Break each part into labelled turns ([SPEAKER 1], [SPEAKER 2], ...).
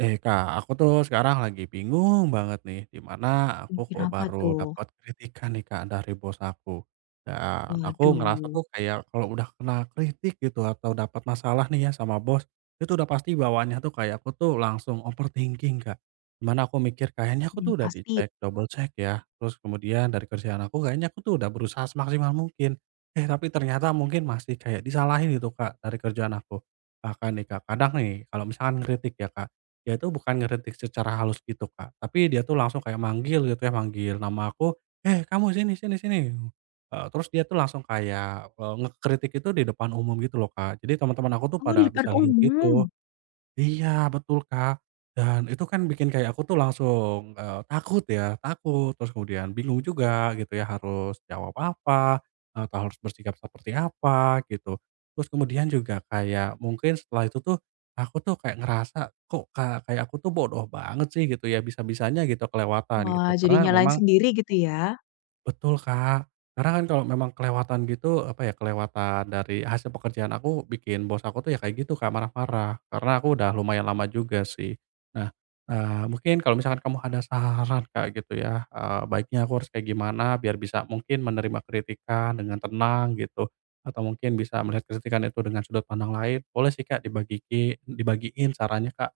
[SPEAKER 1] Eh Kak, aku tuh sekarang lagi bingung banget nih, di mana aku
[SPEAKER 2] Bikin
[SPEAKER 1] kok
[SPEAKER 2] apa
[SPEAKER 1] baru
[SPEAKER 2] tuh?
[SPEAKER 1] dapat kritikan nih Kak dari bos aku. Dan aku ngerasa
[SPEAKER 2] Waduh,
[SPEAKER 1] tuh kayak kalau udah kena kritik gitu atau dapat masalah nih ya sama bos, itu udah pasti bawaannya tuh kayak aku langsung overthinking Kak. Dimana aku mikir kayaknya aku
[SPEAKER 2] ini
[SPEAKER 1] tuh udah
[SPEAKER 2] pasti
[SPEAKER 1] dicek, double check ya. Terus kemudian dari kerjaan aku kayaknya aku tuh udah berusaha semaksimal mungkin. Eh tapi ternyata mungkin masih kayak disalahin gitu Kak dari kerjaan aku. Bahkan nih Kak, kadang nih kalau misalkan kritik ya Kak, dia tuh bukan ngeritik secara halus gitu, Kak, tapi dia tuh langsung kayak manggil gitu ya, manggil nama aku, "Eh, kamu sini sini sini!" Terus dia tuh langsung kayak, ngekritik itu di depan umum gitu loh, Kak. Jadi teman-teman aku tuh
[SPEAKER 2] oh, di
[SPEAKER 1] pada
[SPEAKER 2] depan
[SPEAKER 1] bisa lihat
[SPEAKER 2] umum?
[SPEAKER 1] gitu. Iya, betul, Kak. Dan itu kan bikin kayak aku tuh langsung, takut ya, takut, terus kemudian bingung juga gitu ya harus jawab apa, atau harus bersikap seperti apa gitu. Terus kemudian juga kayak mungkin setelah itu tuh, aku tuh kayak ngerasa, "Kok kayak aku tuh bodoh banget sih," gitu ya, bisa-bisanya gitu kelewatan
[SPEAKER 2] Wah,
[SPEAKER 1] gitu.
[SPEAKER 2] jadi
[SPEAKER 1] Karena
[SPEAKER 2] nyalain
[SPEAKER 1] memang
[SPEAKER 2] sendiri gitu ya?
[SPEAKER 1] betul, Kak. Karena kan kalau memang kelewatan gitu, apa ya, kelewatan dari hasil pekerjaan aku, bikin bos aku tuh ya kayak gitu, Kak, marah-marah. Karena aku udah lumayan lama juga sih. Nah, mungkin kalau misalkan kamu ada saran, Kak, gitu ya, baiknya aku harus kayak gimana biar bisa mungkin menerima kritikan dengan tenang gitu, atau mungkin bisa melihat kritikan itu dengan sudut pandang lain, boleh sih, Kak, dibagiin sarannya, Kak.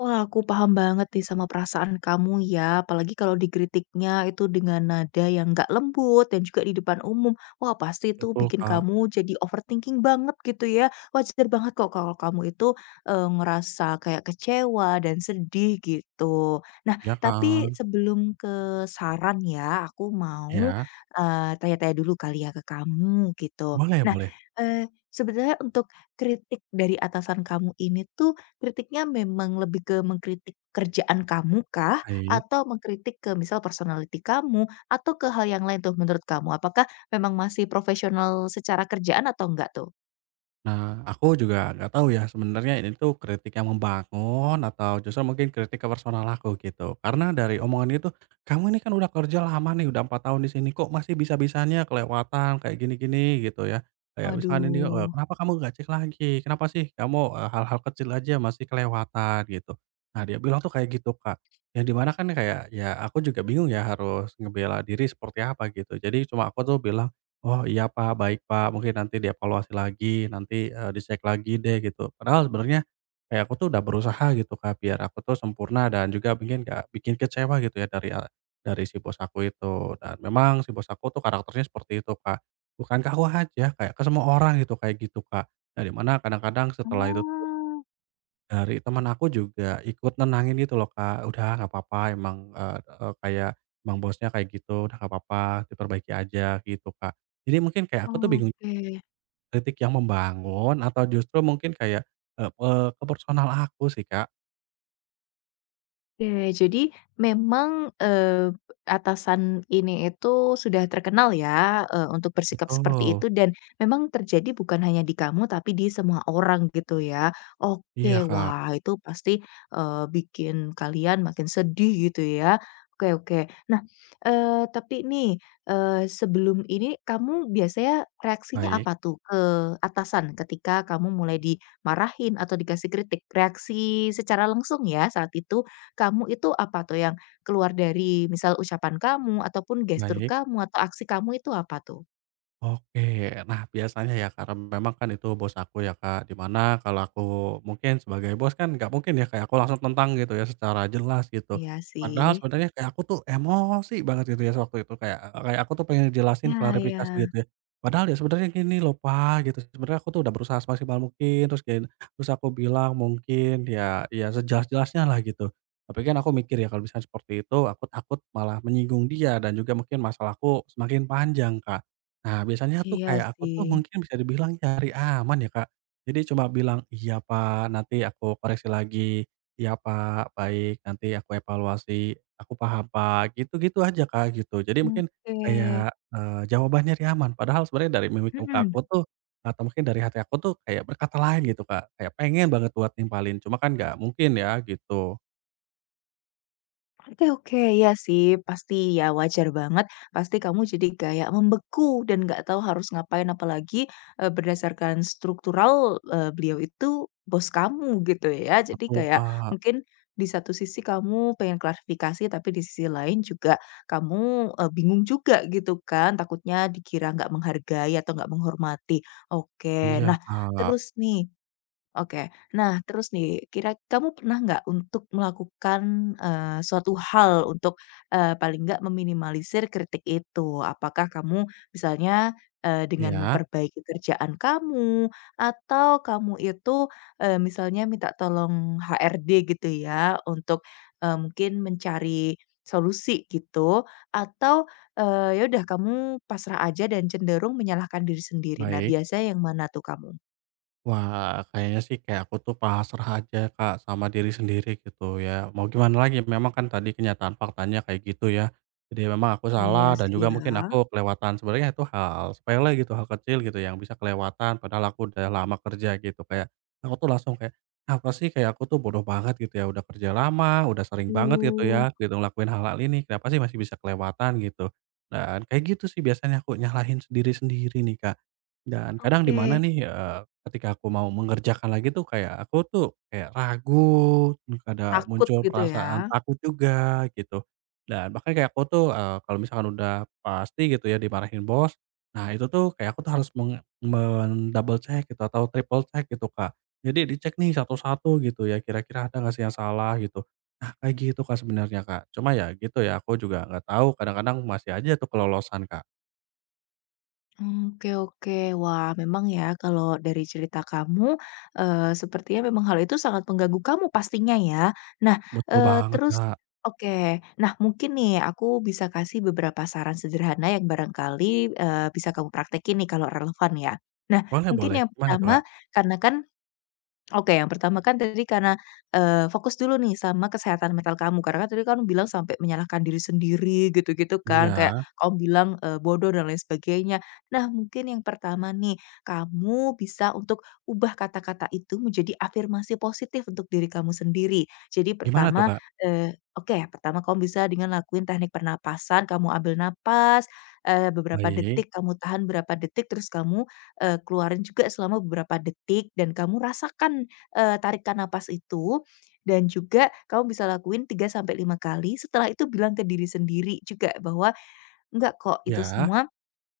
[SPEAKER 2] Wah, aku paham banget nih sama perasaan kamu ya, apalagi kalau dikritiknya itu dengan nada yang nggak lembut dan juga di depan umum. Wah, pasti itu
[SPEAKER 1] Betul,
[SPEAKER 2] bikin
[SPEAKER 1] Kak.
[SPEAKER 2] kamu jadi overthinking banget gitu ya. Wajar banget kok kalau kamu itu ngerasa kayak kecewa dan sedih gitu. Nah,
[SPEAKER 1] Iya kan?
[SPEAKER 2] tapi sebelum ke saran ya, aku mau
[SPEAKER 1] Ya.
[SPEAKER 2] tanya-tanya dulu kali ya ke kamu gitu.
[SPEAKER 1] Boleh,
[SPEAKER 2] Nah,
[SPEAKER 1] boleh.
[SPEAKER 2] sebenarnya untuk kritik dari atasan kamu ini tuh kritiknya memang lebih ke mengkritik kerjaan kamu kah?
[SPEAKER 1] Baik.
[SPEAKER 2] Atau mengkritik ke misal personality kamu, atau ke hal yang lain tuh menurut kamu? Apakah memang masih profesional secara kerjaan atau enggak tuh?
[SPEAKER 1] Nah, aku juga nggak tahu ya sebenarnya ini tuh kritik yang membangun atau justru mungkin kritik ke personal aku gitu. Karena dari omongan itu, "Kamu ini kan udah kerja lama nih, udah 4 tahun di sini, kok masih bisa-bisanya kelewatan kayak gini-gini?" Gitu ya. Kayak misalkan ini,
[SPEAKER 2] Waduh.
[SPEAKER 1] "Kenapa kamu nggak cek lagi? Kenapa sih kamu, hal-hal kecil aja masih kelewatan?" Gitu. Nah, dia bilang tuh kayak gitu, Kak. Yang dimana kan kayak, ya aku juga bingung ya harus ngebela diri seperti apa gitu. Jadi cuma aku tuh bilang, "Oh iya Pak, baik Pak, mungkin nanti dievaluasi lagi, nanti, dicek lagi deh," gitu. Padahal sebenarnya kayak aku tuh udah berusaha gitu Kak, biar aku tuh sempurna dan juga mungkin gak bikin kecewa gitu ya dari si bos aku itu. Dan memang si bos aku tuh karakternya seperti itu Kak, bukan ke aku aja, kayak ke semua orang gitu, kayak gitu Kak. Nah, dimana kadang-kadang setelah itu dari teman aku juga ikut nenangin gitu loh, Kak, "Udah nggak apa-apa emang," eee eee, kayak, "emang bosnya kayak gitu, udah nggak apa-apa, diperbaiki aja," gitu, Kak. Jadi mungkin kayak aku tuh
[SPEAKER 2] Oh,
[SPEAKER 1] bingung
[SPEAKER 2] oke.
[SPEAKER 1] kritik yang membangun atau justru mungkin kayak, eee eee, ke personal aku sih, Kak.
[SPEAKER 2] Oke, jadi memang, atasan ini itu sudah terkenal ya, untuk bersikap seperti
[SPEAKER 1] Betul.
[SPEAKER 2] itu dan memang terjadi bukan hanya di kamu tapi di semua orang gitu ya.
[SPEAKER 1] Iya,
[SPEAKER 2] Oke,
[SPEAKER 1] Kak.
[SPEAKER 2] wah itu pasti, bikin kalian makin sedih gitu ya. Oke oke. Nah, tapi nih, sebelum ini kamu biasanya reaksinya
[SPEAKER 1] Baik,
[SPEAKER 2] apa tuh ke atasan ketika kamu mulai dimarahin atau dikasih kritik? Reaksi secara langsung ya saat itu? Kamu itu apa tuh yang keluar dari misal ucapan kamu ataupun gestur
[SPEAKER 1] baik.
[SPEAKER 2] kamu atau aksi kamu itu apa tuh?
[SPEAKER 1] Oke. Nah, biasanya ya karena memang kan itu bos aku ya, Kak, di mana kalau aku mungkin sebagai bos kan nggak mungkin ya kayak aku langsung tentang gitu ya secara jelas gitu.
[SPEAKER 2] Iya
[SPEAKER 1] Padahal
[SPEAKER 2] sih.
[SPEAKER 1] sebenarnya kayak aku tuh emosi banget gitu ya waktu itu kayak kayak aku tuh pengen jelasin
[SPEAKER 2] Iya iya.
[SPEAKER 1] klarifikasi gitu ya. Padahal ya sebenarnya gini loh, "Pak," gitu, "sebenarnya aku tuh udah berusaha semaksimal mungkin," terus kayak terus aku bilang mungkin ya sejelas-jelasnya lah gitu. Tapi kan aku mikir ya kalau misalnya seperti itu aku takut malah menyinggung dia dan juga mungkin masalahku semakin panjang, Kak. Nah, biasanya tuh
[SPEAKER 2] Iya
[SPEAKER 1] kayak aku
[SPEAKER 2] sih.
[SPEAKER 1] tuh mungkin bisa dibilang cari aman ya, Kak. Jadi cuma bilang, "Iya, Pak, nanti aku koreksi lagi. Iya, Pak, baik, nanti aku evaluasi. Aku paham, Pak." Gitu-gitu aja, Kak, gitu. Jadi mungkin
[SPEAKER 2] Oke.
[SPEAKER 1] kayak, jawaban nyari aman, padahal sebenarnya dari mimik muka
[SPEAKER 2] Mhm.
[SPEAKER 1] aku tuh atau mungkin dari hati aku tuh kayak berkata lain gitu, Kak. Kayak pengen banget buat nimpalin, cuma kan nggak mungkin ya gitu.
[SPEAKER 2] Oke oke, ya sih pasti ya wajar banget, pasti kamu jadi kayak membeku dan nggak tahu harus ngapain apalagi, berdasarkan struktural, beliau itu bos kamu gitu ya. Jadi
[SPEAKER 1] Aku,
[SPEAKER 2] kayak
[SPEAKER 1] Kak,
[SPEAKER 2] mungkin di satu sisi kamu pengen klarifikasi tapi di sisi lain juga kamu, bingung juga gitu kan, takutnya dikira nggak menghargai atau nggak menghormati. Oke,
[SPEAKER 1] iya,
[SPEAKER 2] nah
[SPEAKER 1] Kak.
[SPEAKER 2] terus nih, oke. Nah, terus nih, kira kamu pernah nggak untuk melakukan, suatu hal untuk, paling nggak meminimalisir kritik itu? Apakah kamu misalnya, dengan
[SPEAKER 1] Iya,
[SPEAKER 2] memperbaiki kerjaan kamu, atau kamu itu, misalnya minta tolong HRD gitu ya, untuk, mungkin mencari solusi gitu, atau, ya udah kamu pasrah aja dan cenderung menyalahkan diri sendiri? Nah,
[SPEAKER 1] baik.
[SPEAKER 2] biasanya yang mana tuh kamu?
[SPEAKER 1] Wah, kayaknya sih kayak aku tuh pasrah aja, Kak, sama diri sendiri gitu ya. Mau gimana lagi, memang kan tadi kenyataan faktanya kayak gitu ya. Jadi memang aku
[SPEAKER 2] Iya
[SPEAKER 1] salah dan
[SPEAKER 2] sih
[SPEAKER 1] juga
[SPEAKER 2] ya.
[SPEAKER 1] mungkin aku kelewatan. Sebenarnya itu hal sepele gitu, hal kecil gitu yang bisa kelewatan padahal aku udah lama kerja gitu. Kayak aku tuh langsung kayak, "Apa sih kayak aku tuh bodoh banget gitu ya, udah kerja lama, udah sering banget gitu
[SPEAKER 2] Oh.
[SPEAKER 1] ya, gitu ngelakuin hal-hal ini, kenapa sih masih bisa kelewatan?" Gitu. Dan kayak gitu sih biasanya aku nyalahin sendiri sendiri nih, Kak. Dan kadang di mana
[SPEAKER 2] Oke.
[SPEAKER 1] nih, ketika aku mau mengerjakan lagi tuh kayak aku tuh kayak ragu, terus ada
[SPEAKER 2] Takut
[SPEAKER 1] muncul
[SPEAKER 2] gitu
[SPEAKER 1] perasaan
[SPEAKER 2] ya?
[SPEAKER 1] takut juga gitu. Dan bahkan kayak aku tuh, kalau misalkan udah pasti gitu ya dimarahin bos, nah itu tuh kayak aku tuh harus menge men double check gitu atau triple check gitu, Kak. Jadi dicek nih satu-satu gitu ya, kira-kira ada nggak sih yang salah gitu. Nah kayak gitu, Kak, sebenarnya, Kak. Cuma ya gitu ya, aku juga nggak tahu kadang-kadang masih aja tuh kelolosan, Kak.
[SPEAKER 2] Oke oke. Wah, memang ya kalau dari cerita kamu, sepertinya memang hal itu sangat mengganggu kamu pastinya ya. Nah,
[SPEAKER 1] Betul banget,
[SPEAKER 2] terus
[SPEAKER 1] Kak.
[SPEAKER 2] oke. Nah, mungkin nih aku bisa kasih beberapa saran sederhana yang barangkali, bisa kamu praktekin nih kalau relevan ya. Nah,
[SPEAKER 1] Boleh,
[SPEAKER 2] mungkin
[SPEAKER 1] boleh,
[SPEAKER 2] yang
[SPEAKER 1] gimana tuh,
[SPEAKER 2] pertama,
[SPEAKER 1] Kak?
[SPEAKER 2] karena kan Oke, yang pertama kan tadi karena, fokus dulu nih sama kesehatan mental kamu, karena kan tadi kan kamu bilang sampai menyalahkan diri sendiri gitu-gitu
[SPEAKER 1] Iya,
[SPEAKER 2] kan, kayak kamu bilang, bodoh dan lain sebagainya. Nah, mungkin yang pertama nih, kamu bisa untuk ubah kata-kata itu menjadi afirmasi positif untuk diri kamu sendiri. Jadi
[SPEAKER 1] gimana tuh,
[SPEAKER 2] pertama,
[SPEAKER 1] Kak?
[SPEAKER 2] oke, pertama kamu bisa dengan lakuin teknik pernapasan, kamu ambil napas, beberapa
[SPEAKER 1] Baik,
[SPEAKER 2] detik, kamu tahan berapa detik, terus kamu keluarin juga selama beberapa detik dan kamu rasakan, tarikan napas itu dan juga kamu bisa lakuin 3 sampai 5 kali, setelah itu bilang ke diri sendiri juga bahwa, "Enggak kok, itu
[SPEAKER 1] ya,
[SPEAKER 2] semua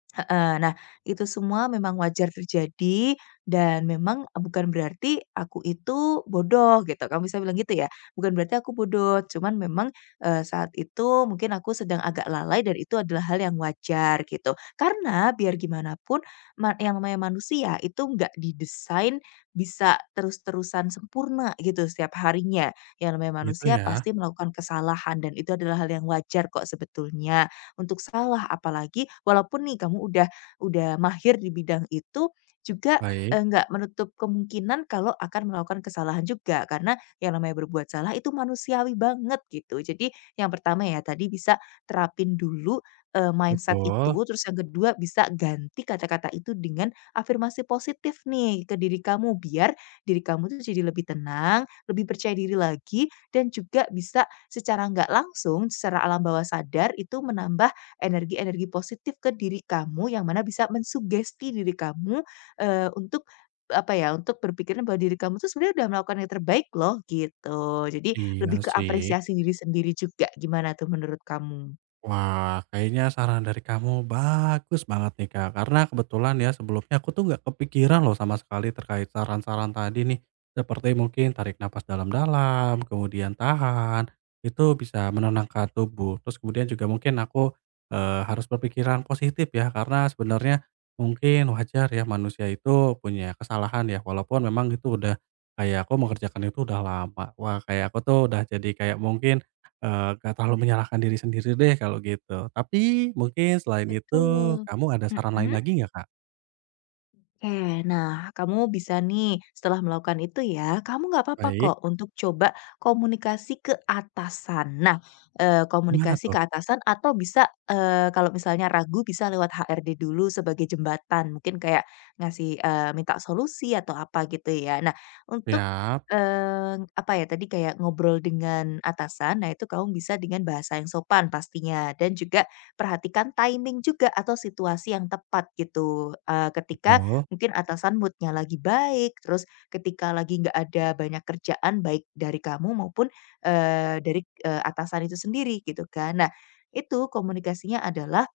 [SPEAKER 2] heeh. Nah, itu semua memang wajar terjadi dan memang e, bukan berarti aku itu bodoh gitu, kamu bisa bilang gitu ya. Bukan berarti aku bodoh, cuman memang, saat itu mungkin aku sedang agak lalai dan itu adalah hal yang wajar gitu. Karena biar gimana pun ma yang namanya manusia itu nggak didesain bisa terus-terusan sempurna gitu setiap harinya. Yang namanya
[SPEAKER 1] gitu
[SPEAKER 2] manusia
[SPEAKER 1] ya.
[SPEAKER 2] pasti melakukan kesalahan dan itu adalah hal yang wajar kok sebetulnya untuk salah. Apalagi walaupun nih kamu udah mahir di bidang itu, juga,
[SPEAKER 1] Baik,
[SPEAKER 2] nggak menutup kemungkinan kalau akan melakukan kesalahan juga. Karena yang namanya berbuat salah itu manusiawi banget gitu. Jadi yang pertama ya tadi bisa terapin dulu, mindset itu,
[SPEAKER 1] betul,
[SPEAKER 2] terus yang kedua bisa ganti kata-kata itu dengan afirmasi positif nih ke diri kamu, biar diri kamu tuh jadi lebih tenang, lebih percaya diri lagi, dan juga bisa secara nggak langsung, secara alam bawah sadar itu menambah energi-energi positif ke diri kamu yang mana bisa mensugesti diri kamu, untuk, apa ya, untuk berpikiran bahwa diri kamu tuh sebenarnya udah melakukan yang terbaik loh, gitu. Jadi
[SPEAKER 1] iya
[SPEAKER 2] lebih ke
[SPEAKER 1] sih.
[SPEAKER 2] apresiasi diri sendiri juga. Gimana tuh menurut kamu?
[SPEAKER 1] Wah, kayaknya saran dari kamu bagus banget nih, Kak. Karena kebetulan ya sebelumnya aku tuh nggak kepikiran loh sama sekali terkait saran-saran tadi nih. Seperti mungkin tarik napas dalam-dalam, kemudian tahan, itu bisa menenangkan tubuh. Terus kemudian juga mungkin aku harus berpikiran positif ya, karena sebenarnya mungkin wajar ya manusia itu punya kesalahan ya, walaupun memang itu udah kayak aku mengerjakan itu udah lama. Wah, kayak aku tuh udah jadi kayak mungkin nggak terlalu menyalahkan diri sendiri deh kalau gitu. Tapi mungkin selain itu
[SPEAKER 2] Betul.
[SPEAKER 1] kamu ada saran lain
[SPEAKER 2] Mhm.
[SPEAKER 1] lagi nggak, Kak?
[SPEAKER 2] Oke, nah kamu bisa nih setelah melakukan itu ya, kamu nggak apa-apa
[SPEAKER 1] Baik,
[SPEAKER 2] kok untuk coba komunikasi ke atasan. Nah,
[SPEAKER 1] gimana
[SPEAKER 2] komunikasi ke
[SPEAKER 1] tuh?
[SPEAKER 2] atasan atau bisa, kalau misalnya ragu bisa lewat HRD dulu sebagai jembatan, mungkin kayak ngasih, minta solusi atau apa gitu ya. Nah, untuk,
[SPEAKER 1] Siap,
[SPEAKER 2] apa ya tadi kayak ngobrol dengan atasan, nah itu kamu bisa dengan bahasa yang sopan pastinya dan juga perhatikan timing juga atau situasi yang tepat gitu, ketika
[SPEAKER 1] betul,
[SPEAKER 2] mungkin atasan moodnya lagi baik, terus ketika lagi nggak ada banyak kerjaan baik dari kamu maupun, dari, atasan itu sendiri gitu kan. Nah, itu komunikasinya adalah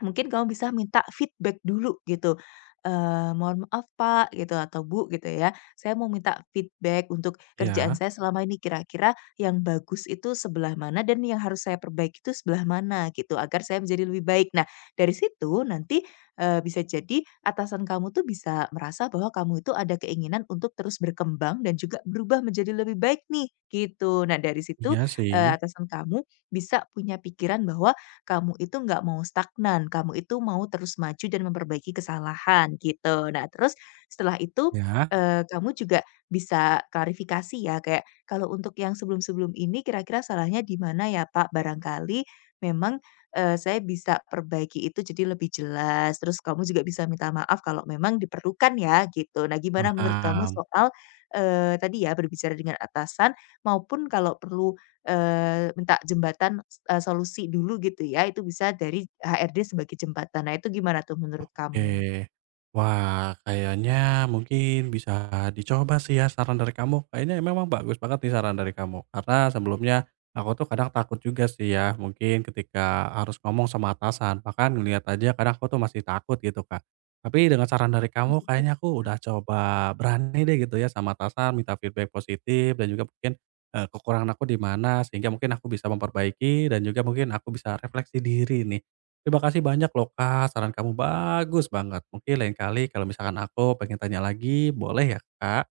[SPEAKER 2] mungkin kamu bisa minta feedback dulu gitu, "Mohon maaf Pak," gitu atau Bu gitu ya, "Saya mau minta feedback untuk kerjaan
[SPEAKER 1] iya,
[SPEAKER 2] saya selama ini, kira-kira yang bagus itu sebelah mana dan yang harus saya perbaiki itu sebelah mana?" Gitu, agar saya menjadi lebih baik. Nah, dari situ nanti, bisa jadi atasan kamu tuh bisa merasa bahwa kamu itu ada keinginan untuk terus berkembang dan juga berubah menjadi lebih baik nih, gitu. Nah, dari situ,
[SPEAKER 1] iya sih,
[SPEAKER 2] atasan kamu bisa punya pikiran bahwa kamu itu nggak mau stagnan, kamu itu mau terus maju dan memperbaiki kesalahan gitu. Nah terus setelah itu,
[SPEAKER 1] iya,
[SPEAKER 2] kamu juga bisa klarifikasi ya kayak, "Kalau untuk yang sebelum-sebelum ini kira-kira salahnya di mana ya Pak? Barangkali memang, saya bisa perbaiki itu jadi lebih jelas." Terus kamu juga bisa minta maaf kalau memang diperlukan ya gitu. Nah gimana menurut kamu
[SPEAKER 1] paham.
[SPEAKER 2] soal, tadi ya berbicara dengan atasan maupun kalau perlu, minta jembatan solusi dulu gitu ya, itu bisa dari HRD sebagai jembatan. Nah, itu gimana tuh menurut kamu?
[SPEAKER 1] Oke. Wah, kayaknya mungkin bisa dicoba sih ya saran dari kamu. Kayaknya memang bagus banget nih saran dari kamu. Karena sebelumnya aku tuh kadang takut juga sih ya. Mungkin ketika harus ngomong sama atasan, bahkan ngeliat aja kadang aku tuh masih takut gitu, Kak. Tapi dengan saran dari
[SPEAKER 2] Oh,
[SPEAKER 1] kamu
[SPEAKER 2] gitu.
[SPEAKER 1] kayaknya aku udah coba berani deh gitu ya sama atasan, minta feedback positif dan juga mungkin, kekurangan aku di mana sehingga mungkin aku bisa memperbaiki dan juga mungkin aku bisa refleksi diri nih. Terima kasih banyak loh Kak, saran kamu bagus banget. Mungkin lain kali kalau misalkan aku pengen tanya lagi boleh ya Kak?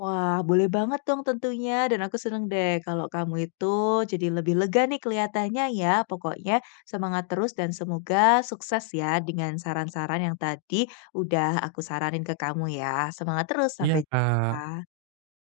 [SPEAKER 2] Wah, boleh banget dong tentunya dan aku seneng deh kalau kamu itu jadi lebih lega nih kelihatannya ya. Pokoknya semangat terus dan semoga sukses ya dengan saran-saran yang tadi udah aku saranin ke kamu ya. Semangat terus,
[SPEAKER 1] Iya
[SPEAKER 2] sampai
[SPEAKER 1] Kak.
[SPEAKER 2] jumpa.